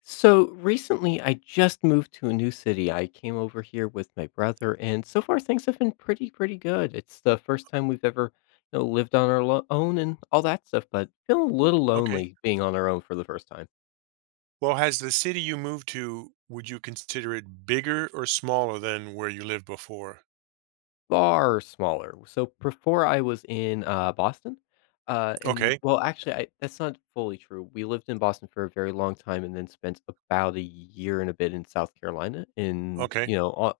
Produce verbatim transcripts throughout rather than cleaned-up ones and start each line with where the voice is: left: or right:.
left: So recently, I just moved to a new city. I came over here with my brother, and so far things have been pretty, pretty good. It's the first time we've ever, you know, lived on our lo- own and all that stuff. But feeling a little
right: Okay.
left: lonely being on our own for the first time.
right: Well, has the city you moved to, would you consider it bigger or smaller than where you lived before?
left: Far smaller. So before I was in uh, Boston, uh, and
right: Okay.
left: well, actually, I, that's not fully true. We lived in Boston for a very long time, and then spent about a year and a bit in South Carolina, in you
right: Okay.
left: know,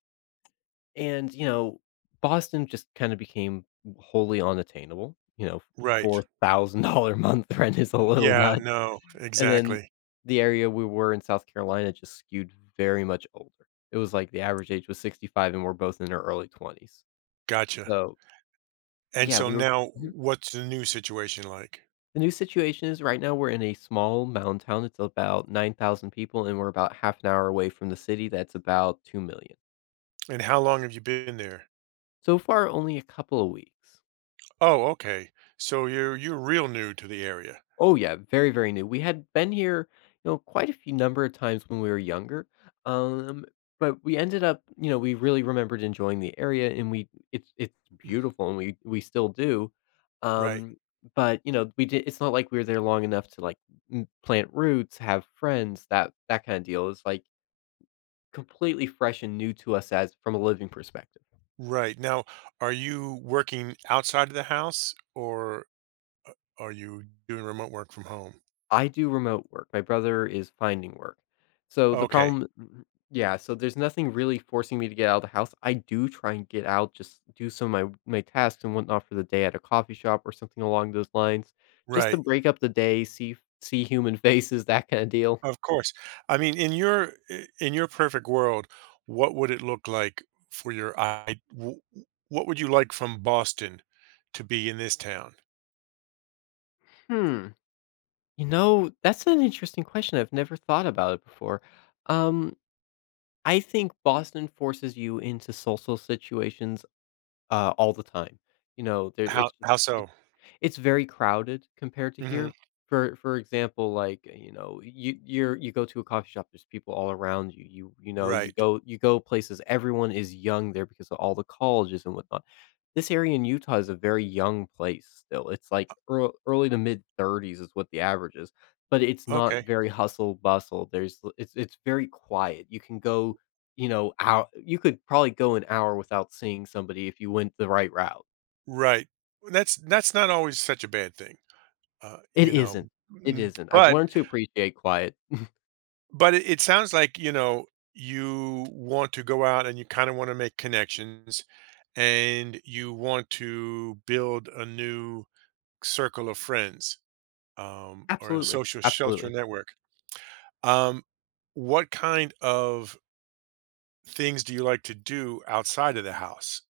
left: And, you know, Boston just kinda became wholly unattainable, you know,
right: Right.
left: four thousand dollars month rent is a little
right: Yeah.
left: nut,
right: No,
left: and then
right: exactly.
left: the area we were in South Carolina just skewed very much older. It was like the average age was sixty-five and we're both in our early twenties.
right: Gotcha.
left: So,
right: And
left: yeah,
right: so
left: we were
right: now
left: Mhm.
right: what's the new situation like?
left: The new situation is right now we're in a small mountain town, it's about nine thousand people, and we're about half an hour away from the city that's about two million.
right: And how long have you been there?
left: So far, only a couple of weeks.
right: Oh, okay. So you're you're real new to the area.
left: Oh yeah, very, very new. We had been here, you know, quite a few number of times when we were younger. Um, but we ended up, you know, we really remembered enjoying the area and we it's it's
right: Mm.
left: beautiful and we we still do.
right: Right.
left: Um, but you know, we did it's not like we were there long enough to like m- plant roots, have friends, that that kind of deal is like completely fresh and new to us as from a living perspective.
right: Right. Now, are you working outside of the house or are you doing remote work from home?
left: I do remote work. My brother is finding work. So the
right: Okay.
left: problem m yeah, so there's nothing really forcing me to get out of the house. I do try and get out, just do some of my my tasks and whatnot for the day at a coffee shop or something along those lines, just to
right: Right.
left: break up the day, see see human faces, that kinda deal.
right: Of course. I mean, in your i in your perfect world, what would it look like for your I w w what would you like from Boston to be in this town?
left: Hmm, you know, that's an interesting question. I've never thought about it before. Um, I think Boston forces you into social situations, uh, all the time. You know, there
right: How
left: it's
right: how
left: just
right: so?
left: It's very crowded compared to
right: Mhm.
left: here. For for example, like, you know, you you're you go to a coffee shop, there's people all around you. You you know, you
right: Right.
left: go you go places, everyone is young there because of all the colleges and whatnot. This area in Utah is a very young place still. It's like earl early to mid-thirties is what the average is, but it's not
right: Okay.
left: very hustle bustle. There's l it's it's very quiet. You can go, you know, out You could probably go an hour without seeing somebody if you went the right route.
right: Right. That's that's not always such a bad thing, uh,
left: It
right: you know,
left: isn't. It
right: m
left: isn't. I've
right: but
left: learned to appreciate quiet.
right: but it it sounds like, you know, you want to go out and you kinda wanna make connections, and you want to build a new circle of friends. Um, or a
left: Absolutely,
right: social shelter
left: absolutely.
right: network. Um, what kind of things do you like to do outside of the house?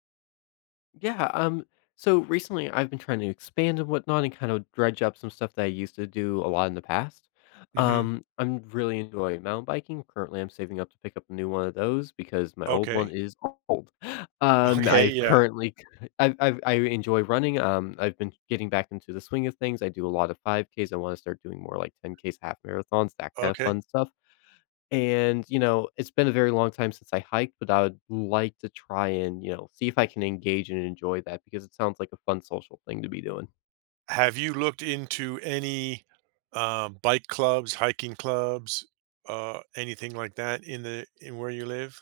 left: Yeah, um, so recently I've been trying to expand and whatnot and kind of dredge up some stuff that I used to do a lot in the past.
right: hmm
left: Um, I'm really enjoying mountain biking. Currently, I'm saving up to pick up a new one of those because my old one
right: Okay.
left: is old. Um,
right: Okay.
left: I've
right: Yeah.
left: currently i i I enjoy running. Um, I've been getting back into the swing of things. I do a lot of five Ks. I wanna start doing more like ten Ks, half marathons, that kind of
right: Okay.
left: fun stuff. And, you know, it's been a very long time since I hiked, but I would like to try and, you know, see if I can engage and enjoy that because it sounds like a fun social thing to be doing.
right: Have you looked into any um, bike clubs, hiking clubs, uh, anything like that in the in where you live?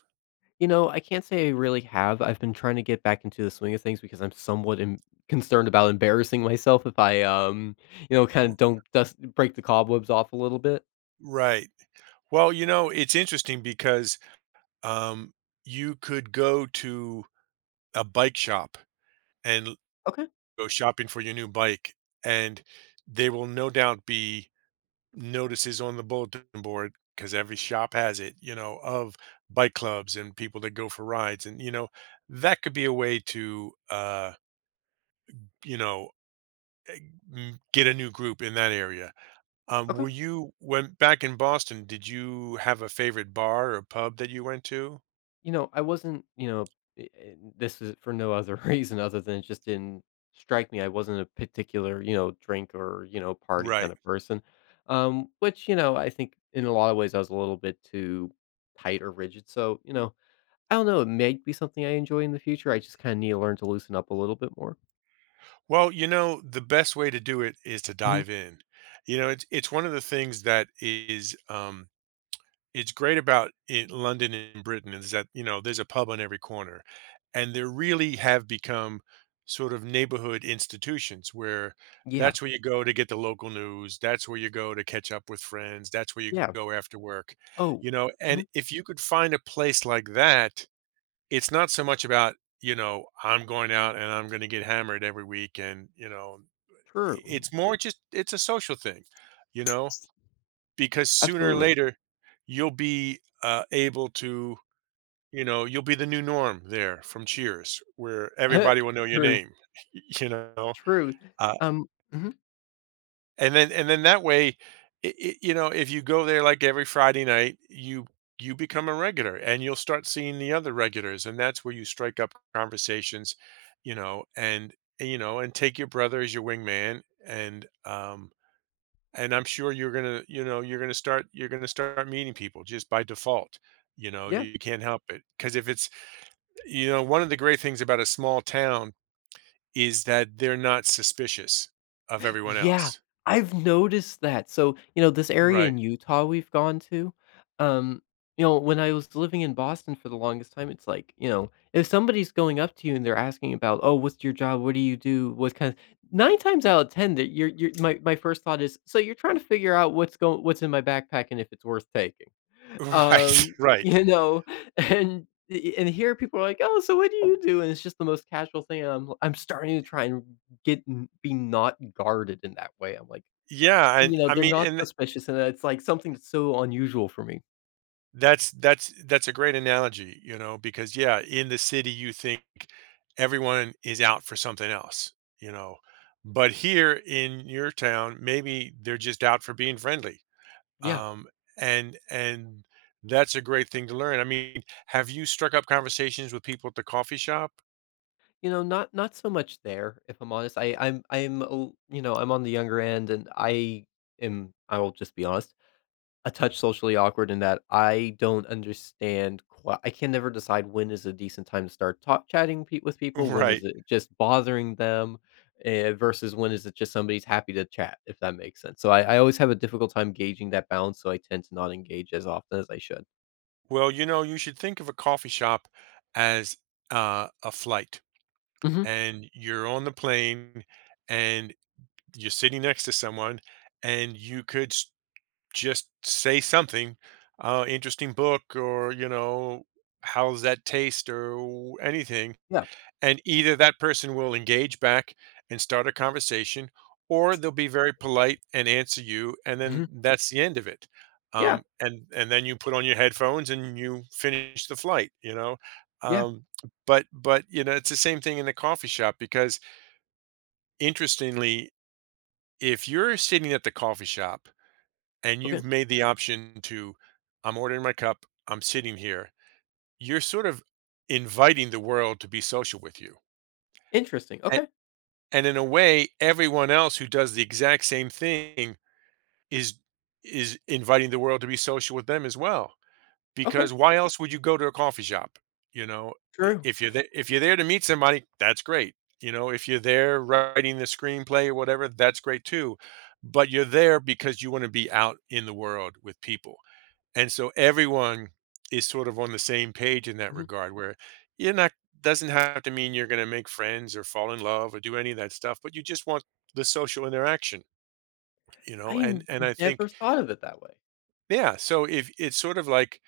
left: You know, I can't say I really have. I've been trying to get back into the swing of things because I'm somewhat em- concerned about embarrassing myself if I, um, you know, kind of
right: R-
left: don't dust break the cobwebs off a little bit.
right: Right. Well, you know, it's interesting because um, you could go to a bike shop and
left: Okay.
right: go shopping for your new bike, and there will no doubt be notices on the bulletin board because every shop has it, you know, of bike clubs and people that go for rides. And, you know, that could be a way to, uh, you know, eh, m- get a new group in that area. Um,
left: Okay.
right: were you, when back in Boston, did you have a favorite bar or pub that you went to?
left: You know, I wasn't. You know, I I This is for no other reason other than it just didn't strike me. I wasn't a particular, you know, drink or, you know, party kind
right: Right.
left: of person. Um, which, you know, I think in a lot of ways I was a little bit too tight or rigid. So, you know, I don't know, it may be something I enjoy in the future. I just kind of need to learn to loosen up a little bit more.
right: Well, you know, the best way to do it is to
left: Mhm.
right: dive in. You know, it's it's one of the things that is um, it's great about it, London and Britain is that, you know, there's a pub on every corner. And there really have become sort of neighborhood institutions where
left: Yeah.
right: that's where you go to get the local news. That's where you go to catch up with friends. That's where you
left: Yeah.
right: go after work,
left: Oh,
right: you know. And
left: mhm,
right: if you could find a place like that, it's not so much about, you know, I'm going out and I'm going to get hammered every week. And, you know,
left: true.
right: it's more just, it's a social thing, you know. Because sooner or
left: Absolutely.
right: later, you'll be, uh, able to you know, you'll be the new norm there from Cheers, where everybody will know your
left: True.
right: name. You know?
left: True.
right: Uh,
left: Um, mhm,
right: and then and then that way, I I you know, if you go there, like, every Friday night, you you become a regular, and you'll start seeing the other regulars, and that's where you strike up conversations, you know, and you know, and take your brother as your wingman, and, um and I'm sure you're gonna, you know, you're gonna start you're gonna start meeting people just by default. You know,
left: yeah.
right: you can't help it because if it's, you know, one of the great things about a small town is that they're not suspicious of everyone
left: Yeah,
right: else.
left: I've noticed that. So, you know, this area
right: Right.
left: in Utah we've gone to, um, you know, when I was living in Boston for the longest time, it's like, you know, if somebody's going up to you and they're asking about, "Oh, what's your job? What do you do? What kind of" nine times out of ten that you're you're my my first thought is, "So you're trying to figure out what's going what's in my backpack and if it's worth taking."
right: Right.
left: Um,
right: Right.
left: you know, and and here people are like, "Oh, so what do you do?" And it's just the most casual thing, and I'm I'm starting to try and get n be not guarded in that way. I'm like,
right: Yeah,
left: you
right: and
left: know,
right: I
left: they're
right: mean,
left: not
right: and
left: suspicious, and it's, like, something that's so unusual for me.
right: that's that's that's a great analogy, you know, because yeah, in the city you think everyone is out for something else, you know, but here in your town, maybe they're just out for being friendly.
left: Yeah.
right: Um, and and that's a great thing to learn. I mean, have you struck up conversations with people at the coffee shop?
left: You know, not not so much there, if I'm honest. I I'm I'm, uh, you know, I'm on the younger end, and I am I will just be honest. A touch socially awkward in that I don't understand qui I can never decide when is a decent time to start talk chatting pe with people, when is
right: Right.
left: it just bothering them, eh, versus when is it just somebody's happy to chat, if that makes sense. So I I always have a difficult time gauging that balance, so I tend to not engage as often as I should.
right: Well, you know, you should think of a coffee shop as uh, a flight,
left: Mhm.
right: and you're on the plane, and you're sitting next to someone, and you could s- just say something, uh, interesting book, or you know, how's that taste, or anything.
left: Yeah.
right: And either that person will engage back and start a conversation, or they'll be very polite and answer you, and then
left: Mhm.
right: that's the end of it.
left: Yeah.
right: Um, and and then you put on your headphones and you finish the flight, you know.
left: Yeah.
right: Um, but but you know, it's the same thing in the coffee shop because interestingly, if you're sitting at the coffee shop and
left: Okay.
right: you've made the option to, I'm ordering my cup, I'm sitting here, you're sort of inviting the world to be social with you.
left: Interesting. Okay.
right: And in a way, everyone else who does the exact same thing is is inviting the world to be social with them as well.
left: Okay.
right: Because why else would you go to a coffee shop? You know, I
left: True.
right: if you're there if you're there to meet somebody, that's great. You know, if you're there writing the screenplay or whatever, that's great too. But you're there because you wanna be out in the world with people. And so everyone is sort of on the same page in that
left: Mhm.
right: regard where you're not doesn't have to mean you're going to make friends or fall in love or do any of that stuff, but you just want the social interaction, you
left: I
right: know? And
left: n
right: and I
left: Never
right: think
left: thought of it that way.
right: yeah, so if it's sort of like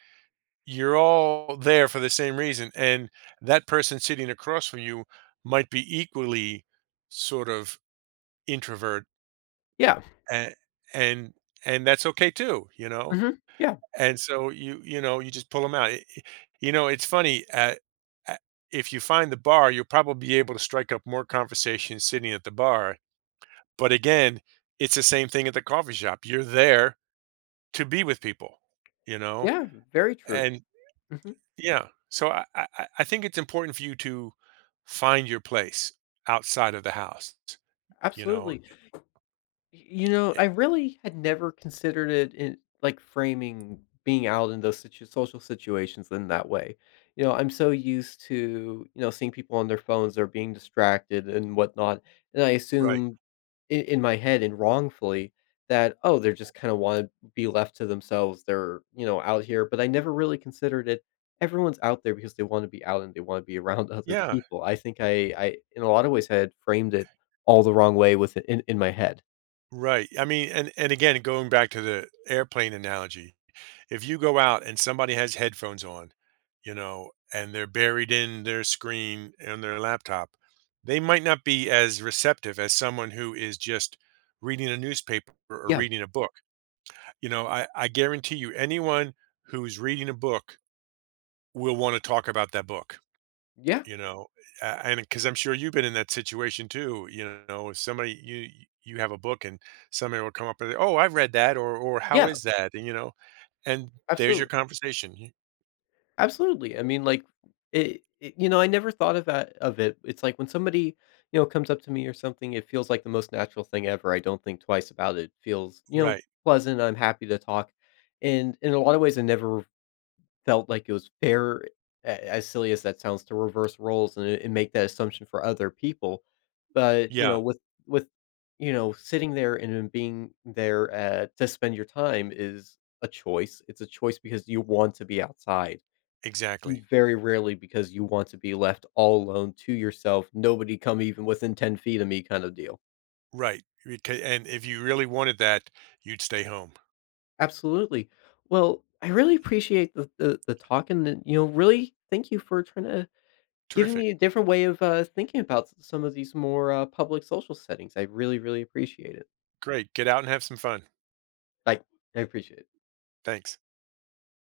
right: you're all there for the same reason and that person sitting across from you might be equally sort of introvert
left: Yeah.
right: and and and that's okay too, you know?
left: Mhm. Yeah.
right: And so you you know, you just pull them out. It it you know, it's funny, uh, a if you find the bar, you'll probably be able to strike up more conversation sitting at the bar, but again, it's the same thing at the coffee shop. You're there to be with people, you know?
left: Yeah. Very true.
right: And
left: Mhm.
right: yeah. So I I I I think it's important for you to find your place outside of the house, you know?
left: Absolutely. you know,
right: It
left: I really had never considered it in like framing being out in those situ social situations in that way. You know, I'm so used to, you know, seeing people on their phones or being distracted and whatnot, and I
right: Right.
left: assume I in my head and wrongfully that, "Oh, they're just kinda wanna be left to themselves. They're, you know, out here," but I never really considered it everyone's out there because they wanna be out and they wanna be around other
right: Yeah.
left: people. I think I I in a lot of ways, had framed it all the wrong way with in in my head.
right: Right. I mean, and and again, going back to the airplane analogy if you go out and somebody has headphones on, you know, and they're buried in their screen and their laptop, they might not be as receptive as someone who is just reading a newspaper or
left: Yeah,
right: reading a book. You know, I, I guarantee you, anyone who's reading a book will want to talk about that book,
left: yeah,
right: you know, a- and because I'm sure you've been in that situation too. You know, if somebody, you, you have a book and somebody will come up and, say, oh, I've read that, or, or how
left: yeah,
right: is that? And, you know, and there's your
left: absolutely,
right: conversation.
left: absolutely. I mean, like, it, it you know, I never thought of that of it. It's like when somebody, you know, comes up to me or something, it feels like the most natural thing ever. I don't think twice about it. It feels, you know,
right: Right.
left: pleasant. I'm happy to talk. And in a lot of ways, I never felt like it was fair, a as silly as that sounds, to reverse roles and and make that assumption for other people. But, you
right: Yeah,
left: know, with with, you know, sitting there and then being there, uh, to spend your time is a choice. It's a choice because you want to be outside.
right: exactly.
left: Very rarely because you want to be left all alone to yourself, nobody come even within ten feet of me kind of deal.
right: Right. Becau And if you really wanted that, you'd stay home.
left: Absolutely. Well, I really appreciate the the the talk and, you know, really thank you for trying to giving
right: Terrific.
left: me a different way of uh, thinking about s- some of these more uh, public social settings. I really, really appreciate it.
right: Great. Get out and have some fun.
left: Like, I appreciate it.
right: Thanks.